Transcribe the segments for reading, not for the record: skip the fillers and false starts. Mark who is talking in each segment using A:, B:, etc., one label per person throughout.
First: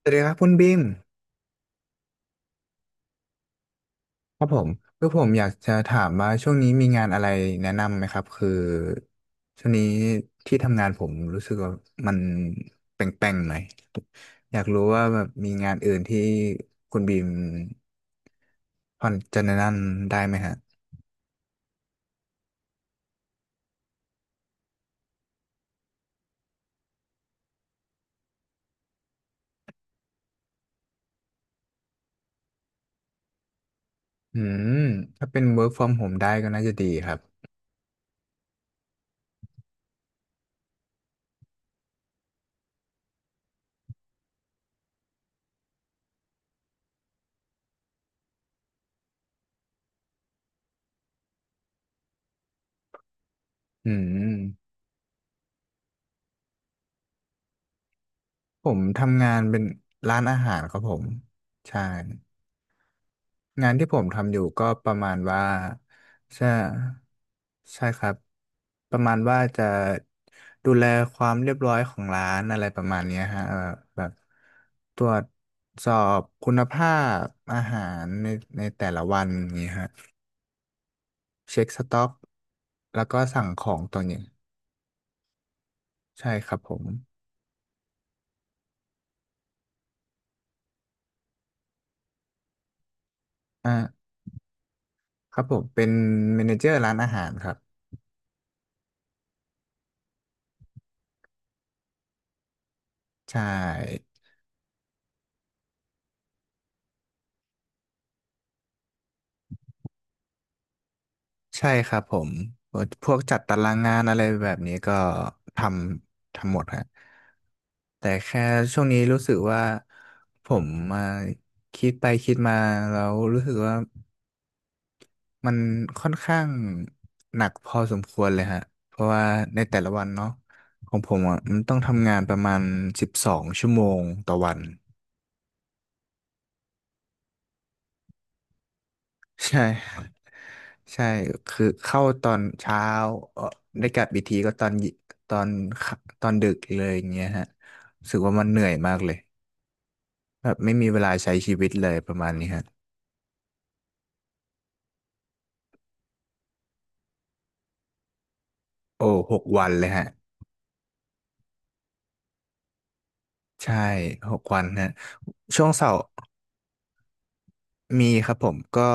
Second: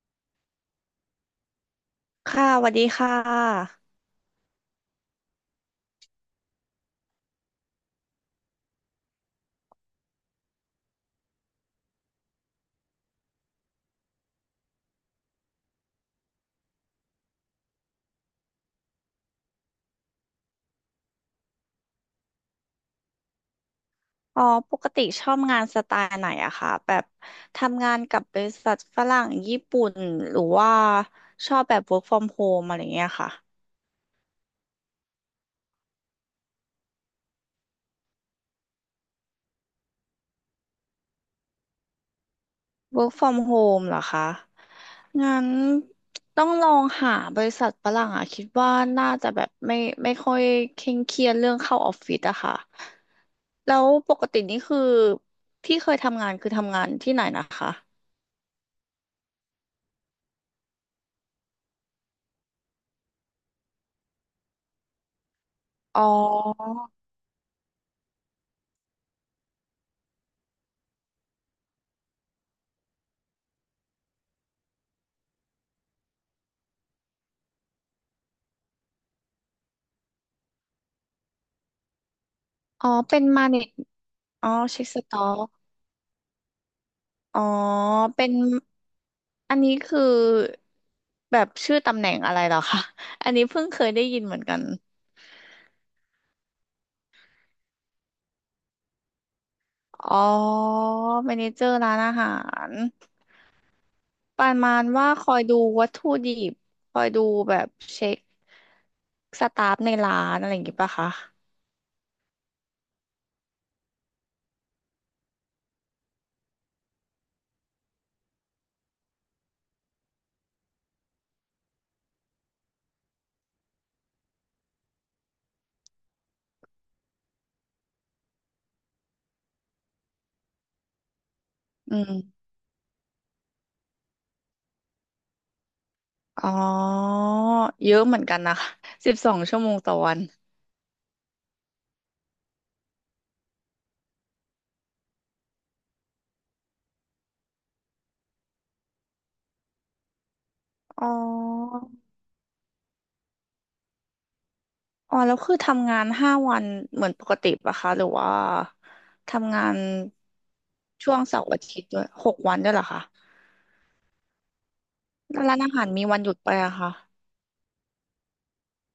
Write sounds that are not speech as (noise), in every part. A: สวัสดีครับคุณบิม
B: ค่ะสวัสดีค่ะ
A: ครับผมคือผมอยากจะถามว่าช่วงนี้มีงานอะไรแนะนำไหมครับคือช่วงนี้ที่ทำงานผมรู้สึกว่ามันแป่งๆหน่อยอยากรู้ว่าแบบมีงานอื่นที่คุณบีมพอจะแนะนำได้ไหมฮะ
B: อ๋อปกติชอบงานสไตล์ไหนอะคะแบบทำงานกับบริษัทฝรั่งญี่ปุ่นหรือว่าชอบแบบ work from home อะไรเงี้ยค่ะ
A: อืมถ้าเป็น work from home ได้ก็น่าจะดีครับ
B: work from home เหรอคะงั้นต้องลองหาบริษัทฝรั่งอะคิดว่าน่าจะแบบไม่ค่อยเคร่งเครียดเรื่องเข้าออฟฟิศอะค่ะแล้ว
A: อื
B: ปกตินี่
A: ม
B: คือที่เคยทำงานคือทำงานที่ไหนนะคะ
A: ผมทำงานเป็นร้านอาหารครับผมใช่ งานที่ผมทำอยู่ก็ประมาณว่า
B: อ๋อ
A: ใช่ใช่ครับประมาณว่าจะดูแลความเรียบร้อยของร้านอะไรประมาณเนี้ยฮะแบบตรวจสอบคุณภาพอาหารในแต่ละวันอย่างนี้ฮะเช็คสต็อก
B: อ๋อ
A: แล้วก็
B: เป็น
A: สั่
B: มา
A: ง
B: เน
A: ข
B: จ
A: องตัวนี้
B: อ๋อเช็คสต็อก
A: ใช่ครับผม
B: อ๋อ เป็นอันนี้คือแบบชื่อตำแหน่งอะไรเหรอคะอันนี้เพิ่ง
A: อ่า
B: เคยได้ยินเหมือนกัน
A: ครับผมเป็นเมเนเจอร์ร้านอาหารครับ
B: อ๋อเมเนเจอร์ร้านอาหาร
A: ใช่
B: ประมาณว่าคอยดูวัตถุดิบคอยดูแบบเช็คสตาฟในร้านอะไรอย่างงี้ปะคะ
A: ใช่ครับผมพวกจัดตารางงานอะไรแบบนี้ก็ททำหมดฮะแต่แค่ช่วงนี้รู้สึกว่าผมมาคิดไปคิดมาแล้วรู้สึกว่ามันค่อนข้างหนักพอสมควรเลยฮะเพราะว่าในแต่ละวันเนาะของผมอ่ะมันต้อง
B: อื
A: ทำ
B: ม
A: งานประมาณ12 ชั่วโมงต่อวัน
B: อ๋อ เยอะเหมือนกันนะคะสิบสองชั่
A: ใช่
B: วโมงต่อ
A: (laughs)
B: วัน
A: ใช่คือเข้าตอนเช้าเออได้กลับอีกทีก็ตอนค่ำตอนดึกเลยอย่างเงี้ยฮะรู้สึกว่ามันเหนื่อยมากเลยแบบไม่มีเว
B: อ๋อ
A: ลาใช้ชีวิตเลยประมาณนี้ฮะ
B: อ๋อแล้วคือทำงานห้าวันเหมือนปกติปะคะหรือว่า
A: โอ้หก
B: ทำงา
A: วัน
B: น
A: เลยฮะ
B: ช่วงเสาร์อาทิตย์ด้วย6 วันด้วยเหรอคะ
A: ใช่หกวันฮะ
B: แล้วร้าน
A: ช่วง
B: อาหาร
A: เสาร์
B: มีวันหยุดไปอะคะ
A: มีครับผมก็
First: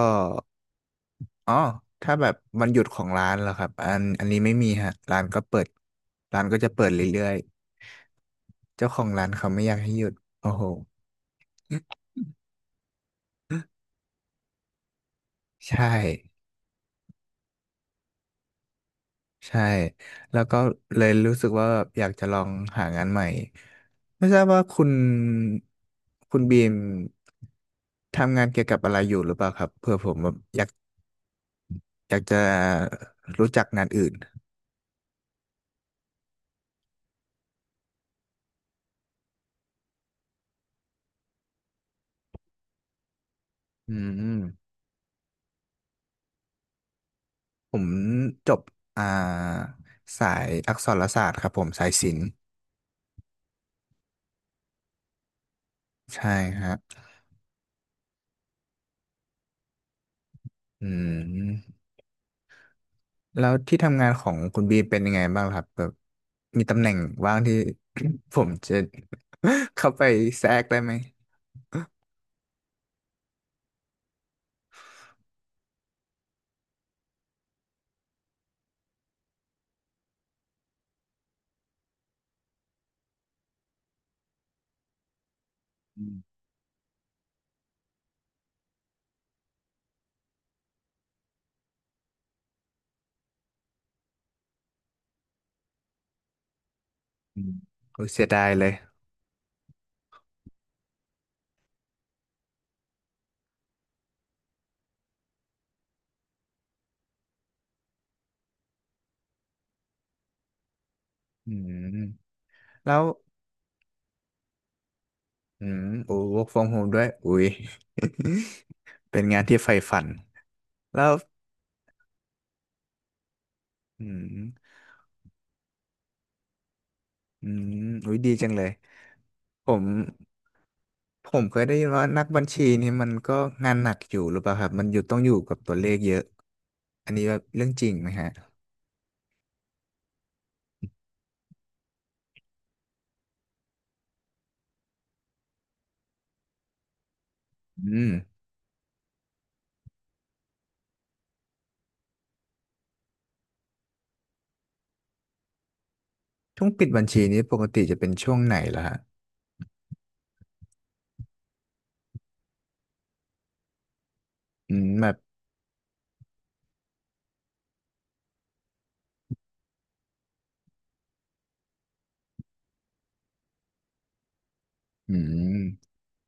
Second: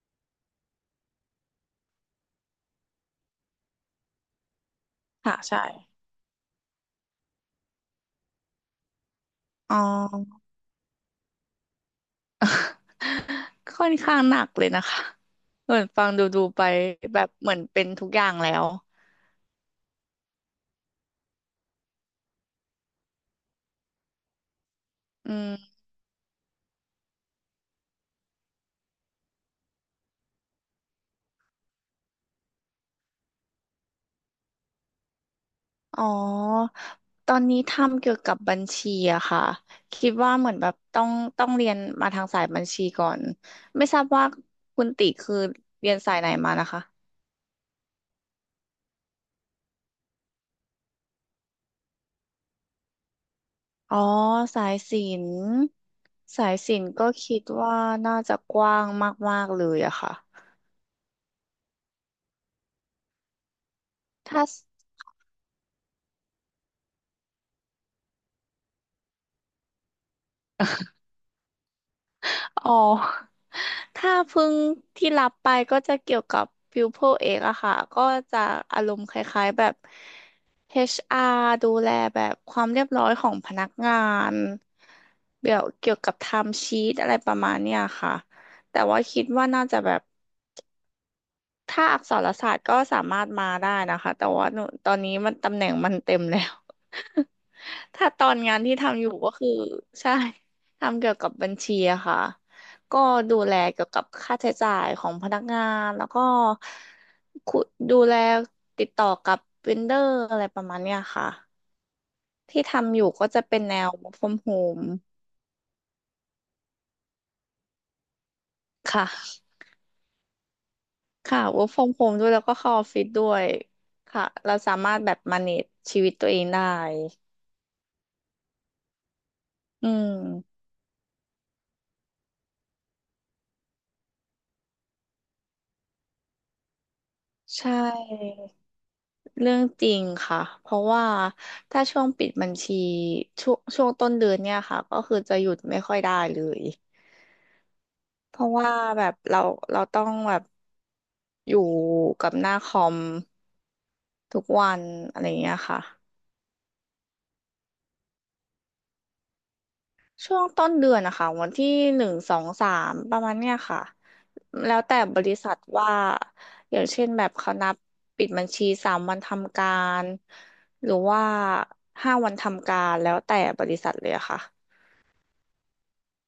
A: อ๋อถ้าแบบวันหยุดของร้านเหรอครับอันนี้ไม่มีฮะร้าน
B: ค่ะ
A: ก็เปิ
B: ใช่
A: ดร้านก็จะเปิดเรื่อยๆเจ้าของร้านเขาไม่อ
B: อ๋
A: ยากให้หยุด
B: อ
A: โอ้โห
B: ค่อนข้างหนักเลยนะคะเหมือ
A: ใช่
B: นฟังดูดูไปแบบเหมือนเป็นทุกอย่างแล้ว
A: ใช่แล้วก็เลยรู้สึกว่าแบบอยากจะลองหางานใหม่ไม่ทราบว่าคุณ
B: อืม
A: บีมทำงานเกี่ยวกับอะไรอยู่หรือเปล่าครับเผื่อผมแบบอยากจะรู้จักงานอื่น
B: อ๋อตอนนี้ทำเกี่ยวกับบัญชีอะค่ะคิดว่าเหมือนแบบต้องเรียนมาทางสายบัญชีก่อน ไม่
A: อื
B: ทราบว่า
A: ม
B: คุณติคือเรียนสายไหนมานะคะ
A: ผมจบอ่าสายอักษรศาสตร์ครับผมสายศิลป์
B: อ๋อสายศิลป์
A: ใช่
B: สาย
A: ฮะ
B: ศิลป์ก็คิดว่าน่าจะกว้างมากๆเลยอะค่ะ
A: อืมแล้วที่ทำงานของ
B: ถ้า
A: คุณบีเป็นยังไงบ้างครับแบบมีตำแหน่งว่างที่ (coughs) ผมจะ (coughs) (laughs) เข้าไปแทรกได้ไหม
B: อ๋อถ้าเพิ่งที่รับไปก็จะเกี่ยวกับฟิวโพเอกอะค่ะก็จะอารมณ์คล้ายๆแบบ HR ดูแลแบบความเรียบร้อยของพนักงานเดี๋ยวเกี่ยว
A: อื
B: กับไท
A: ม
B: ม์ชีตอะไรประมาณเนี้ยค่ะแต่ว่าคิดว่าน่าจะแบบ ถ้าอักษรศาสตร์ก็สามารถมาได้นะคะ แต่ว่าหนูตอนนี้มันตำแหน่งมันเต็มแล้ว
A: อืม
B: (laughs)
A: โอ้
B: ถ้า
A: ย
B: ต
A: เสีย
B: อน
A: ดาย
B: งาน
A: เลย
B: ที่ทำอยู่ก็คือใช่ทำเกี่ยวกับบัญชีอะค่ะก็ดูแลเกี่ยวกับค่าใช้จ่ายของพนักงานแล้วก็คุดูแลติดต่อกับเวนเดอร์อะไรประมาณเนี้ยค่ะ
A: อืม
B: ที่
A: แล้
B: ทำอ
A: ว
B: ยู่ก็จะเป็นแนว work from home
A: อืมโอ้ work from home ด้วยอุ้ย
B: ค่ะ
A: (laughs) เป็นงานที่ใฝ่ฝันแล้ว
B: ค่ะ work from home ด้วยแล้วก็เข้าออฟฟิศด้วย
A: อื
B: ค่ะ
A: ม
B: เราสามารถแบบ manage ชีวิตตัวเองได้
A: อืมอุ้ยดีจังเลยผม
B: อืม
A: เคยได้ยินว่านักบัญชีนี่มันก็งานหนักอยู่หรือเปล่าครับมันอยู่ต้องอยู่กับตัวเลขเยอะอันนี้แบบเรื่อ
B: ใช่
A: งจริงไหมฮะ
B: เรื่องจริงค่ะเพราะว่าถ้าช่วงปิดบัญชีช่วงต้นเดือนเนี่ยค่ะก็คือจะหยุดไม่ค่อยได้เลย
A: อืม
B: เพราะว่าแบบเราต้องแบบอยู่กับหน้าคอมทุกวันอะไรอย่างเงี้ยค่ะ
A: ช่วงปิดบัญชีนี้ปกติจะเป็นช่วงไหนล่ะฮะ
B: ช่วงต้นเดือนนะคะวันที่หนึ่งสองสามประมาณเนี้ยค่ะแล้
A: อื
B: ว
A: ม
B: แต่
A: แบบ
B: บริษัทว่าอย่างเช่นแบบเขานับปิดบัญชี3 วันทำการหรือว่าห้าวันทำการแล้วแต่บริษัทเลยอะค่ะ
A: อืม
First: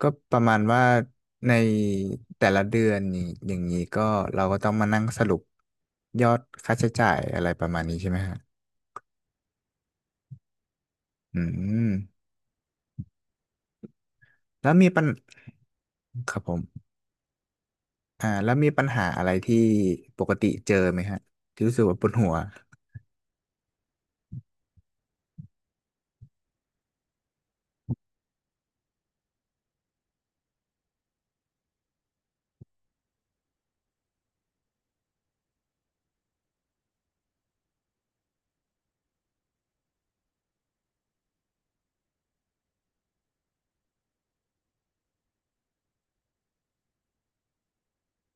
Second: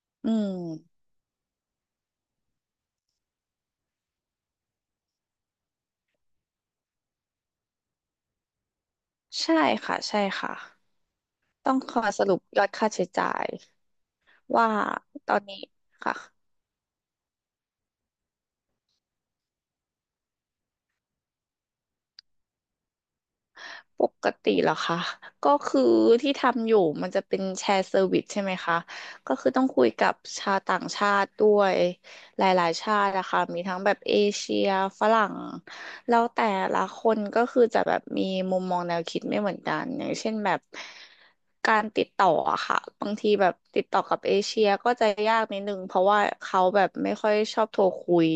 A: ก็
B: อื
A: ประ
B: ม
A: มาณว่าในแต่ละเดือนนี่อย่างนี้ก็เราก็ต้องมานั่งสรุปยอดค่าใช้จ่ายอะไรประมาณนี้ใช่ไหมฮะ
B: ใช่ค่ะใช่ค่ะ
A: อื
B: ต้อง
A: ม
B: คอยสรุปยอดค่าใช้จ่ายว่า
A: แล้วมีปัญ
B: ตอนนี้ค่ะ
A: ครับผมแล้วมีปัญหาอะไรที่ปกติเจอไหมฮะที่รู้สึกว่าปวดหัว
B: ปกติเหรอคะก็คือที่ทำอยู่มันจะเป็นแชร์เซอร์วิสใช่ไหมคะก็คือต้องคุยกับชาวต่างชาติด้วยหลายๆชาตินะคะมีทั้งแบบเอเชียฝรั่งแล้วแต่ละคนก็คือจะแบบมีมุมมองแนวคิดไม่เหมือนกันอย่างเช่นแบบการติดต่ออะค่ะบางทีแบบติดต่อกับเอเชียก็จะยากนิดนึงเพราะว่าเขาแบบไม่ค่อยชอบโทรคุย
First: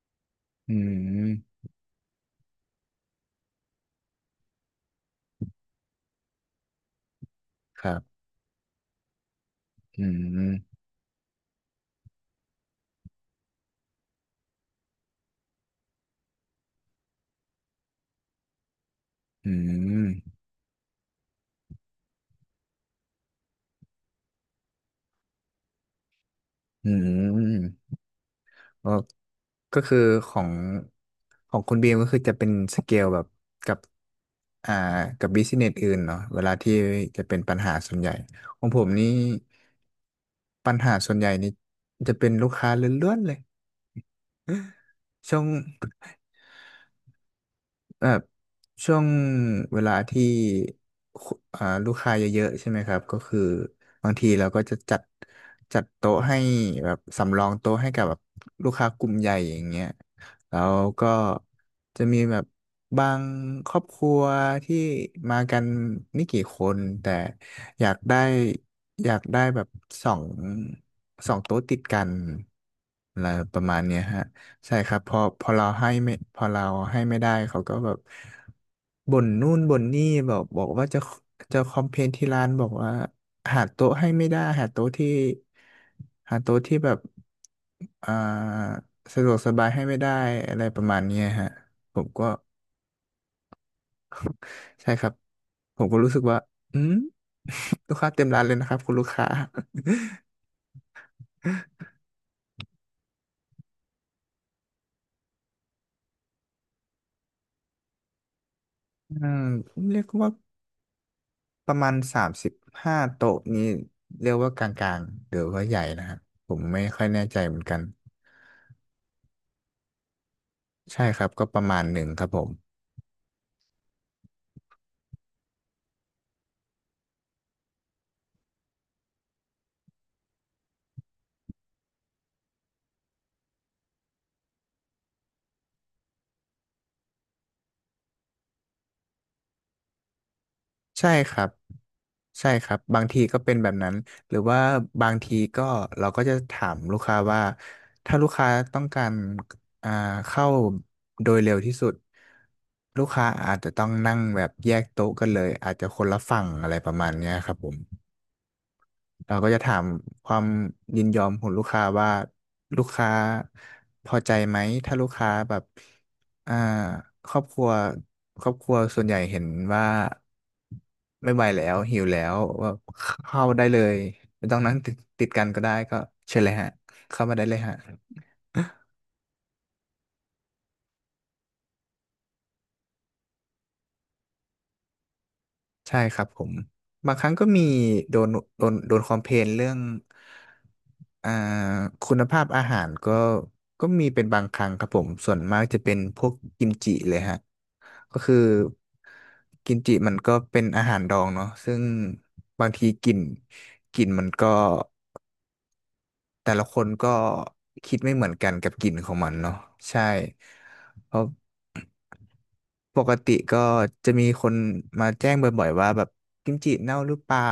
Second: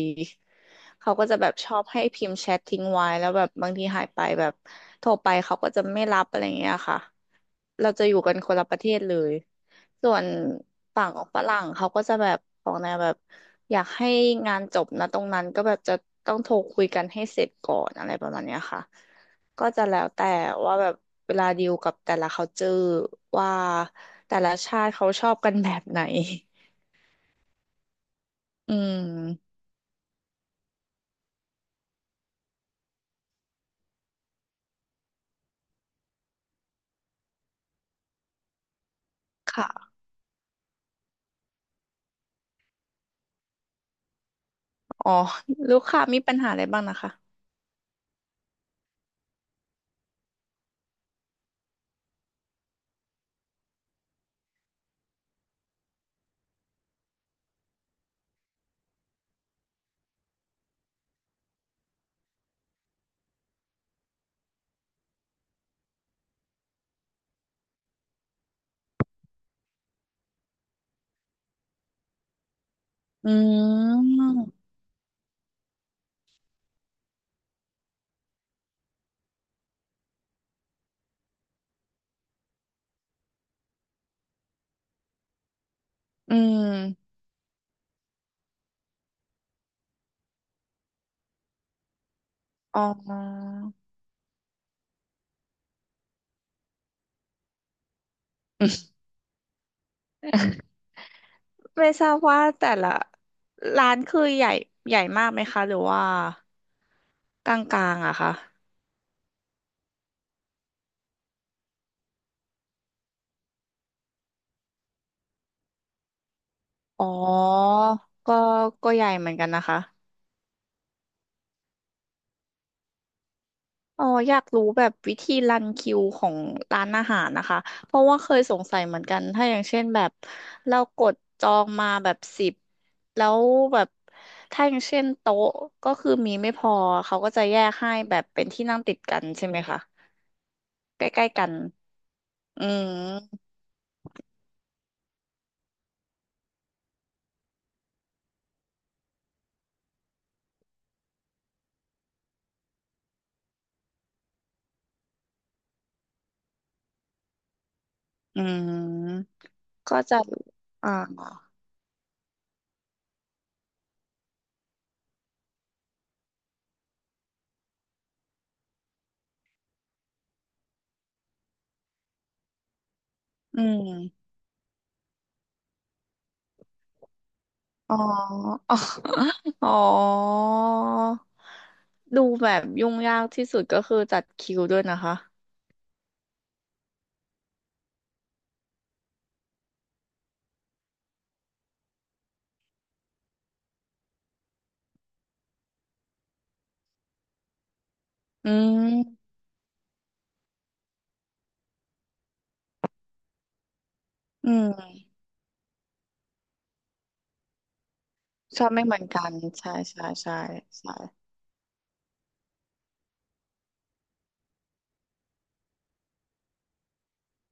A: อื
B: เขาก็จะแบบ
A: ม
B: ชอบให้พิมพ์แชททิ้งไว้แล้วแบบบางทีหายไปแบบโทรไปเขาก็จะไม่รับอะไรเงี้ยค่ะ
A: ค
B: เรา
A: รั
B: จะอยู่
A: บ
B: กันคนละประเทศเลย
A: อื
B: ส่วน
A: ม
B: ฝั่งของฝรั่งเขาก็จะแบบของแนวแบบอยากให้งานจบนะตรงนั้นก็แบบจะต้องโทรคุยกันให้เสร็จก่อนอะไรประมาณเนี้ยค่ะ
A: อื
B: ก็จะแล้
A: ม
B: วแต่ว่าแบบเวลาดีลกับแต่ละ culture ว่าแต่ละชาติเขาชอบกันแบบไหน
A: อืม
B: อื
A: เออ
B: ม
A: ก็คือของคุณบีมก็คือจะเป็นสเกลแบบกับอ่ากับบิสเนสอื่นเนาะเวลาที่จะเป็นปัญหาส่วนใหญ่ของผมนี่
B: ค่ะ
A: ปัญหาส่วนใหญ่นี่จะเป็นลูกค้าล้วนๆเลย
B: อ๋อ
A: ช่วง
B: ลูกค้ามีปัญหาอะไรบ้างนะคะ
A: แบบช่วงเวลาที่คุอ่าลูกค้าเยอะๆใช่ไหมครับก็คือบางทีเราก็จะจัดโต๊ะให้แบบสำรองโต๊ะให้กับแบบลูกค้ากลุ่มใหญ่อย่างเงี้ยแล้วก็จะมีแบบบางครอบครัวที่มากันไม่กี่คนแต่อยากได้อยากได้แบบสองสองโต๊ะติดกันอะไร
B: อื
A: ประมาณเนี้ยฮะ
B: ม
A: ใช่ครับพอเราให้ไม่พอเราให้ไม่ได้เขาก็แบบบ่นนู่นบ่นนี่บอกว่าจะคอมเพลนที่ร้านบอกว่าหาโต๊ะให้ไม่ได้หาโต๊ะที่
B: อื
A: หาโต๊ะที่แบบ
B: ม
A: อ่าสะดวกสบายให้ไม่ได้อะไรประมาณเนี้ยฮะผมก็
B: อ๋อ
A: (laughs) ใช่ครับผมก็รู้สึกว่าอืมลูกค้าเต็มร้านเลย
B: อื
A: นะครับคุ
B: ม
A: ณลูกค้า
B: ไม่ทราบว่าแต่ละร้านคือใหญ่ใหญ่มากไหมคะหรือว่ากลางๆอะคะ
A: (laughs) อืมเรียกว่า ประมาณ35 โต๊ะนี้เรียกว่ากลางๆหรือว่าใหญ่นะครับผมไม่ค่อ
B: อ๋
A: ย
B: อ
A: แน่ใจเหมือนกัน
B: ก็ก็ใหญ่เหมือนกันนะคะ
A: ใช่ครับก็ประมาณหนึ่งครับผม
B: อ๋ออยากรู้แบบวิธีรันคิวของร้านอาหารนะคะเพราะว่าเคยสงสัยเหมือนกันถ้าอย่างเช่นแบบเรากดจองมาแบบสิบแล้วแบบถ้าอย่างเช่นโต๊ะก็คือมีไม่พอเขาก็จะแยกให้แบบเป็นที่นั่งติดกันใช่ไหมคะใก
A: ใช่
B: ล้
A: ค
B: ๆ
A: รั
B: กั
A: บ
B: น
A: ใช่
B: อื
A: ครับบางทีก็
B: ม
A: เป็นแบบนั้นหรือว่าบางทีก็เราก็จะถามลูกค้าว่าถ้าลูกค้าต้องการอ่าเข้าโดยเร็วที่สุดลูกค้าอาจจะต้องนั่งแบบแยกโต๊ะกันเลยอาจจะคนละฝั่งอะไรประมาณเนี้ยครับผม
B: อื
A: เรา
B: ม
A: ก็จะถาม
B: ก็จะ
A: ความ
B: อ่า
A: ยินยอมของลูกค้าว่าลูกค้าพอใจไหมถ้าลูกค้าแบบอ่าครอบครัวส่วนใหญ่เห็นว่าไม่ไหวแล้วหิวแล้วว่าเข้า
B: อื
A: ได้เลย
B: ม
A: ไม่ต้องนั่งติดกันก็ได้ก็เชิญเลยฮะเข้ามาได้เลยฮะ
B: อ๋ออ๋ออ๋อดูแบบยุ่งยากที่สุดก็คือจัดคิวด้วยนะคะ
A: ใช่ครับผมบางครั้งก็มีโดนโดนคอมเพลนเรื่องอ่าคุณภาพอาหารก็ก็มีเป็นบางครั้งครับผมส่วนมากจะเป็นพวกกิมจิเลยฮะก็คือ
B: อืม
A: กิมจิมันก็เป็นอาหารดองเนาะซึ่งบางทีกลิ่นมันก็
B: อืม
A: แต่ละคนก็คิดไม่เหมือนกัน
B: ชอ
A: กั
B: บ
A: บก
B: ไม่
A: ลิ่
B: เห
A: น
B: มือ
A: ข
B: น
A: อง
B: กั
A: มั
B: น
A: นเนาะ
B: ใช่
A: ใช่
B: ใช่ใช่ใช่
A: เพราะปกติก็จะมีคนมาแจ้งบ่อยๆว่าแบบกิมจิเน่าหรือเปล่า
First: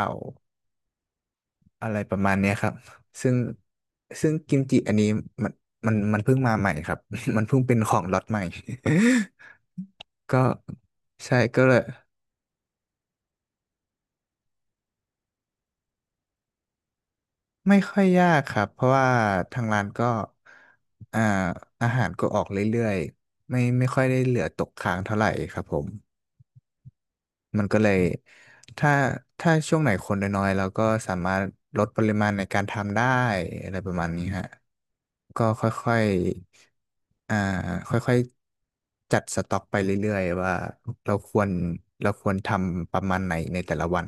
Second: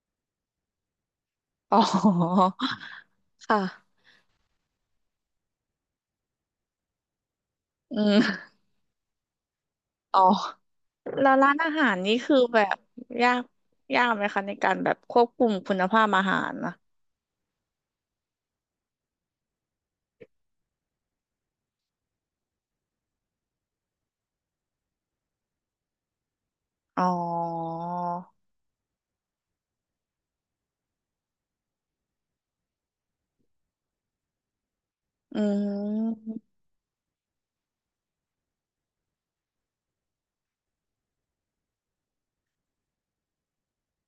B: อ๋อ
A: อะไรประมาณเนี้ยครับซึ่ง
B: ค่ะ
A: ซึ่งกิมจิอันนี้มันมันเพิ่งมาใหม่ครับ (laughs) มันเพิ่งเป็นข
B: อื
A: องล็อ
B: ม
A: ตใหม่
B: อ๋อ
A: (laughs) ก็
B: แล้ว
A: ใช่
B: ร้าน
A: ก็
B: อา
A: เลย
B: หารนี่คือแบบยากยากไหมคะในการแบบควบคุมคุณภาพอาหารนะ
A: ไม่ค่อยยากครับ เพราะว่าทางร้านก็อ่าอาหารก็ออกเรื่อยๆไม่ค่อยได้เหลือตกค้างเท่าไหร่ครับผม
B: อ๋อ
A: มันก็เลยถ้าถ้าช่วงไหนคนน้อยๆเราก็สามารถลดปริมาณในการทำได้อะไรประมาณนี้ฮะ
B: อื
A: ก็ค่อย
B: ม
A: ๆค่อยๆจัดสต็อกไปเรื่อยๆว่าเราควรเราควรทำประมาณไหนในแต่ละวัน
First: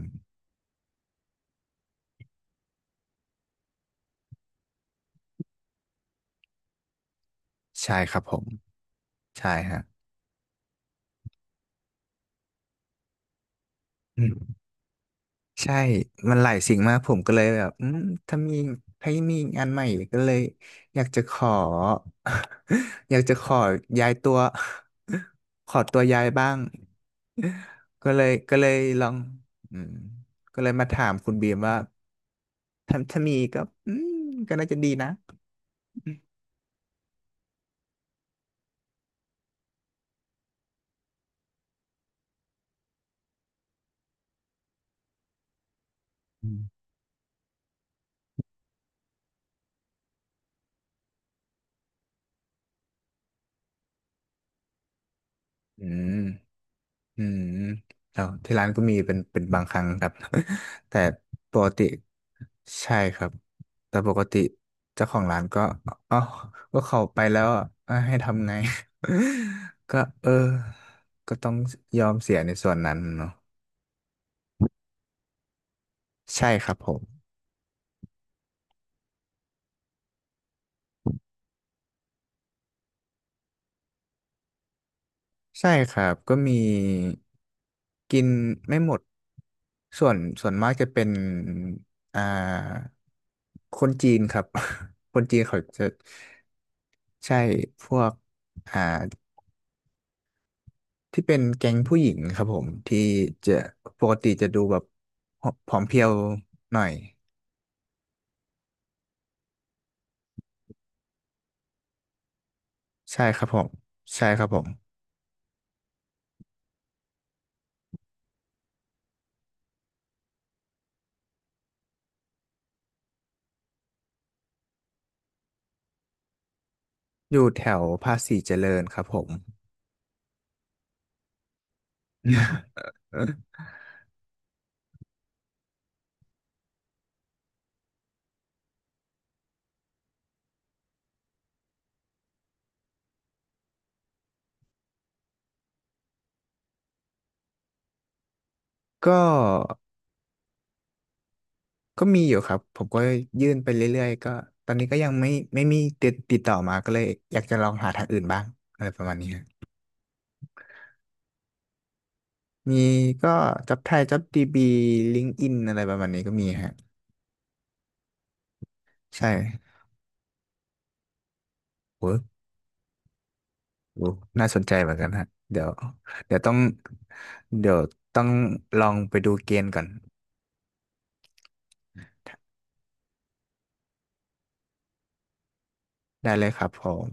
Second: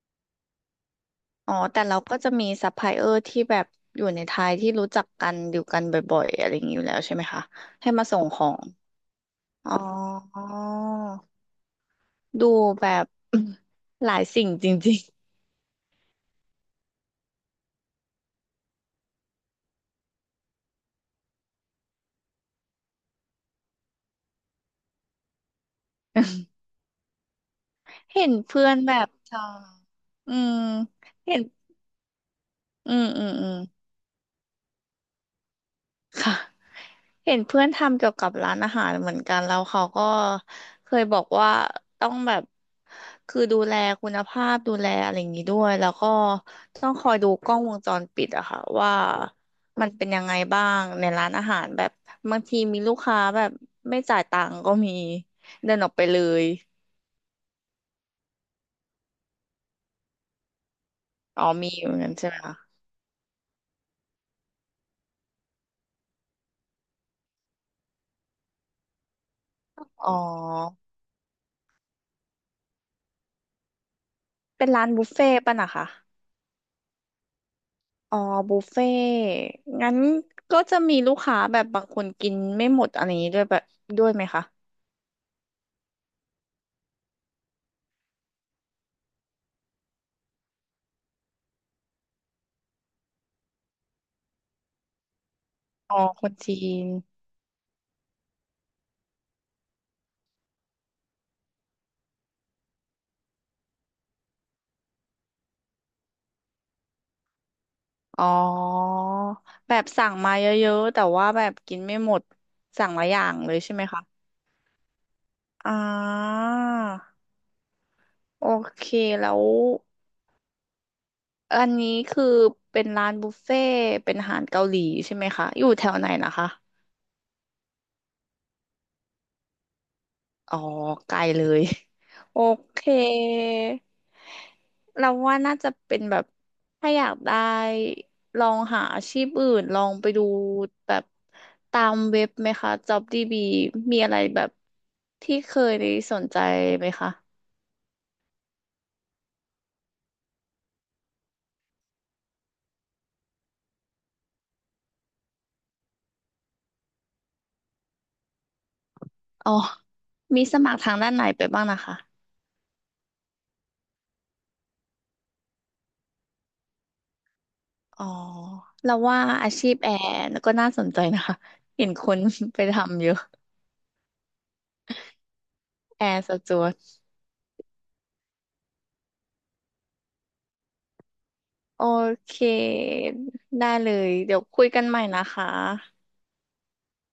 B: อ๋อแต่เราก็จะมีซัพพลายเออร์ที่แบบอยู่ในไทยที่รู้จักกันอยู่กันบ่อยๆอะไรอย่างนี้อยู่แล้วใช่ไหมคะให้
A: ใช่
B: มา
A: ค
B: ส่
A: รับ
B: ง
A: ผ
B: ข
A: ม
B: อง
A: ใช่
B: อ๋
A: ฮะ
B: อดูแบบ (clears throat) หลายสิ่งจริง
A: ใช่มันหลายสิ่งมากผมก็เลยแบบอืมถ้ามีถ้ามีงานใหม่ก็เลยอยากจะขอ (laughs) อยากจะขอย้ายตัว (laughs) ขอตัวย้ายบ้างก็เล
B: เห็
A: ย
B: น
A: ก็
B: เพื่
A: เล
B: อ
A: ย
B: นแบ
A: ลอ
B: บ
A: ง
B: ท
A: อืม
B: ำอืม
A: ก็เลยมาถามคุณ
B: เห็น
A: บีมว่า
B: อื
A: ถ้า
B: ม
A: ถ้า
B: อืม
A: มี
B: อืม
A: ก็อืมก็น่าจะดีนะอ
B: ค่ะเห็นเพื่อนทำเกี่ยวกับร้านอาหารเหมือนกันแล้วเขาก็เคยบอกว่าต้องแบบคือดูแลคุณภาพดูแลอะไรอย่างนี้ด้วยแล้วก็
A: ืม
B: ต้องคอยดูกล้องวงจรปิดอะค่ะว่ามันเป็นยังไงบ้างในร้านอาหารแบบบางทีมีลูกค้าแบบไม่จ่ายตังค์ก็มีเดิน
A: อื
B: ออกไป
A: ม
B: เลย
A: อืมแล้วที่ร้านก็มีเป็นบางครั้งครับ (laughs) แต่
B: อ๋อ
A: ปก
B: มี
A: ติ
B: เหมือนกันใช่ไหมคะ
A: ใช่ครับแต่ปกติเจ้าของร้านก็อ๋อก็เขาไปแล้วอ่ะเอ้ยให้ทำไง (laughs) ก็
B: อ๋อ
A: เออก็ต้องยอมเสียในส่วนนั้นเนาะ
B: เป็นร้านบุฟเฟ่ต์ป่ะนะคะ
A: ใช่ครับผม
B: อ๋อบุฟเฟ่งั้นก็จะมีลูกค้าแบบบางคนกินไม่หมดอะไรอย่างนี้ด้วยแบบด้วยไหมคะ
A: ใช่ครับก็มีกินไม่หมดส่วนมากจะเป็นอ่าคนจีนครับ (laughs) คนจีนเขาจะ
B: อ๋อคนจีน
A: ใช่พวกอ่าที่เป็นแก๊งผู้หญิงครับผมที่จะปกติจะดูแบบผอมเพรียวหน่อย
B: อ๋อแบบสั่งมาเยอะๆแต่ว่าแบบกินไม่หมดสั่งหลายอ
A: ใช่
B: ย่าง
A: ครับ
B: เล
A: ผ
B: ย
A: ม
B: ใช่ไหมคะ
A: ใช่ครับผม
B: อ่าโอเคแล้วอันนี้คือเป็นร้านบุฟเฟ่ต์เป็นอาหารเกาหลีใช่ไหมคะอยู่แถวไหนนะคะ
A: อยู่แถวภาษีเจริญครับผม
B: อ๋อไกลเลย (laughs) โอเคเราว่าน่าจะเป็นแบบถ้าอยากได้ลองหาอาชีพอื่นลองไปดูแบบตามเว็บไหมคะ JobDB มีอะไรแบบที่เคยสนใจไหมคะ
A: (laughs) ก็ ก็มีอยู่ครับผมก็ยื่นไปเรื่อยๆก็ตอนนี้ก็ยังไม่ไม่มีติดต่อมาก็เลยอยากจะลองหาทางอื่นบ้างอะไรประมาณนี้ฮะ
B: อ๋อมีสมัครทางด้านไหนไปบ้างนะคะ
A: มีก็จับไทยจับดีบีลิงก์อินอะไรประมาณนี้ก็มีฮะ
B: อ๋อเราว่า
A: ใช่
B: อาชีพแอร์ก็น่าสนใจนะคะเห็นค
A: โอ้
B: น (laughs) ไปทำเยอะ
A: โหน่าสนใจเหมือนกันฮะเดี๋ยว
B: แอร์ส
A: เดี๋ยวต้อง
B: จ๊วต
A: เดี๋ยวต้องลองไปดูเกณฑ์ก่อน
B: โอเค ได้เลย เดี๋ยวคุยกันใหม่นะคะ
A: ได้เลยครับผม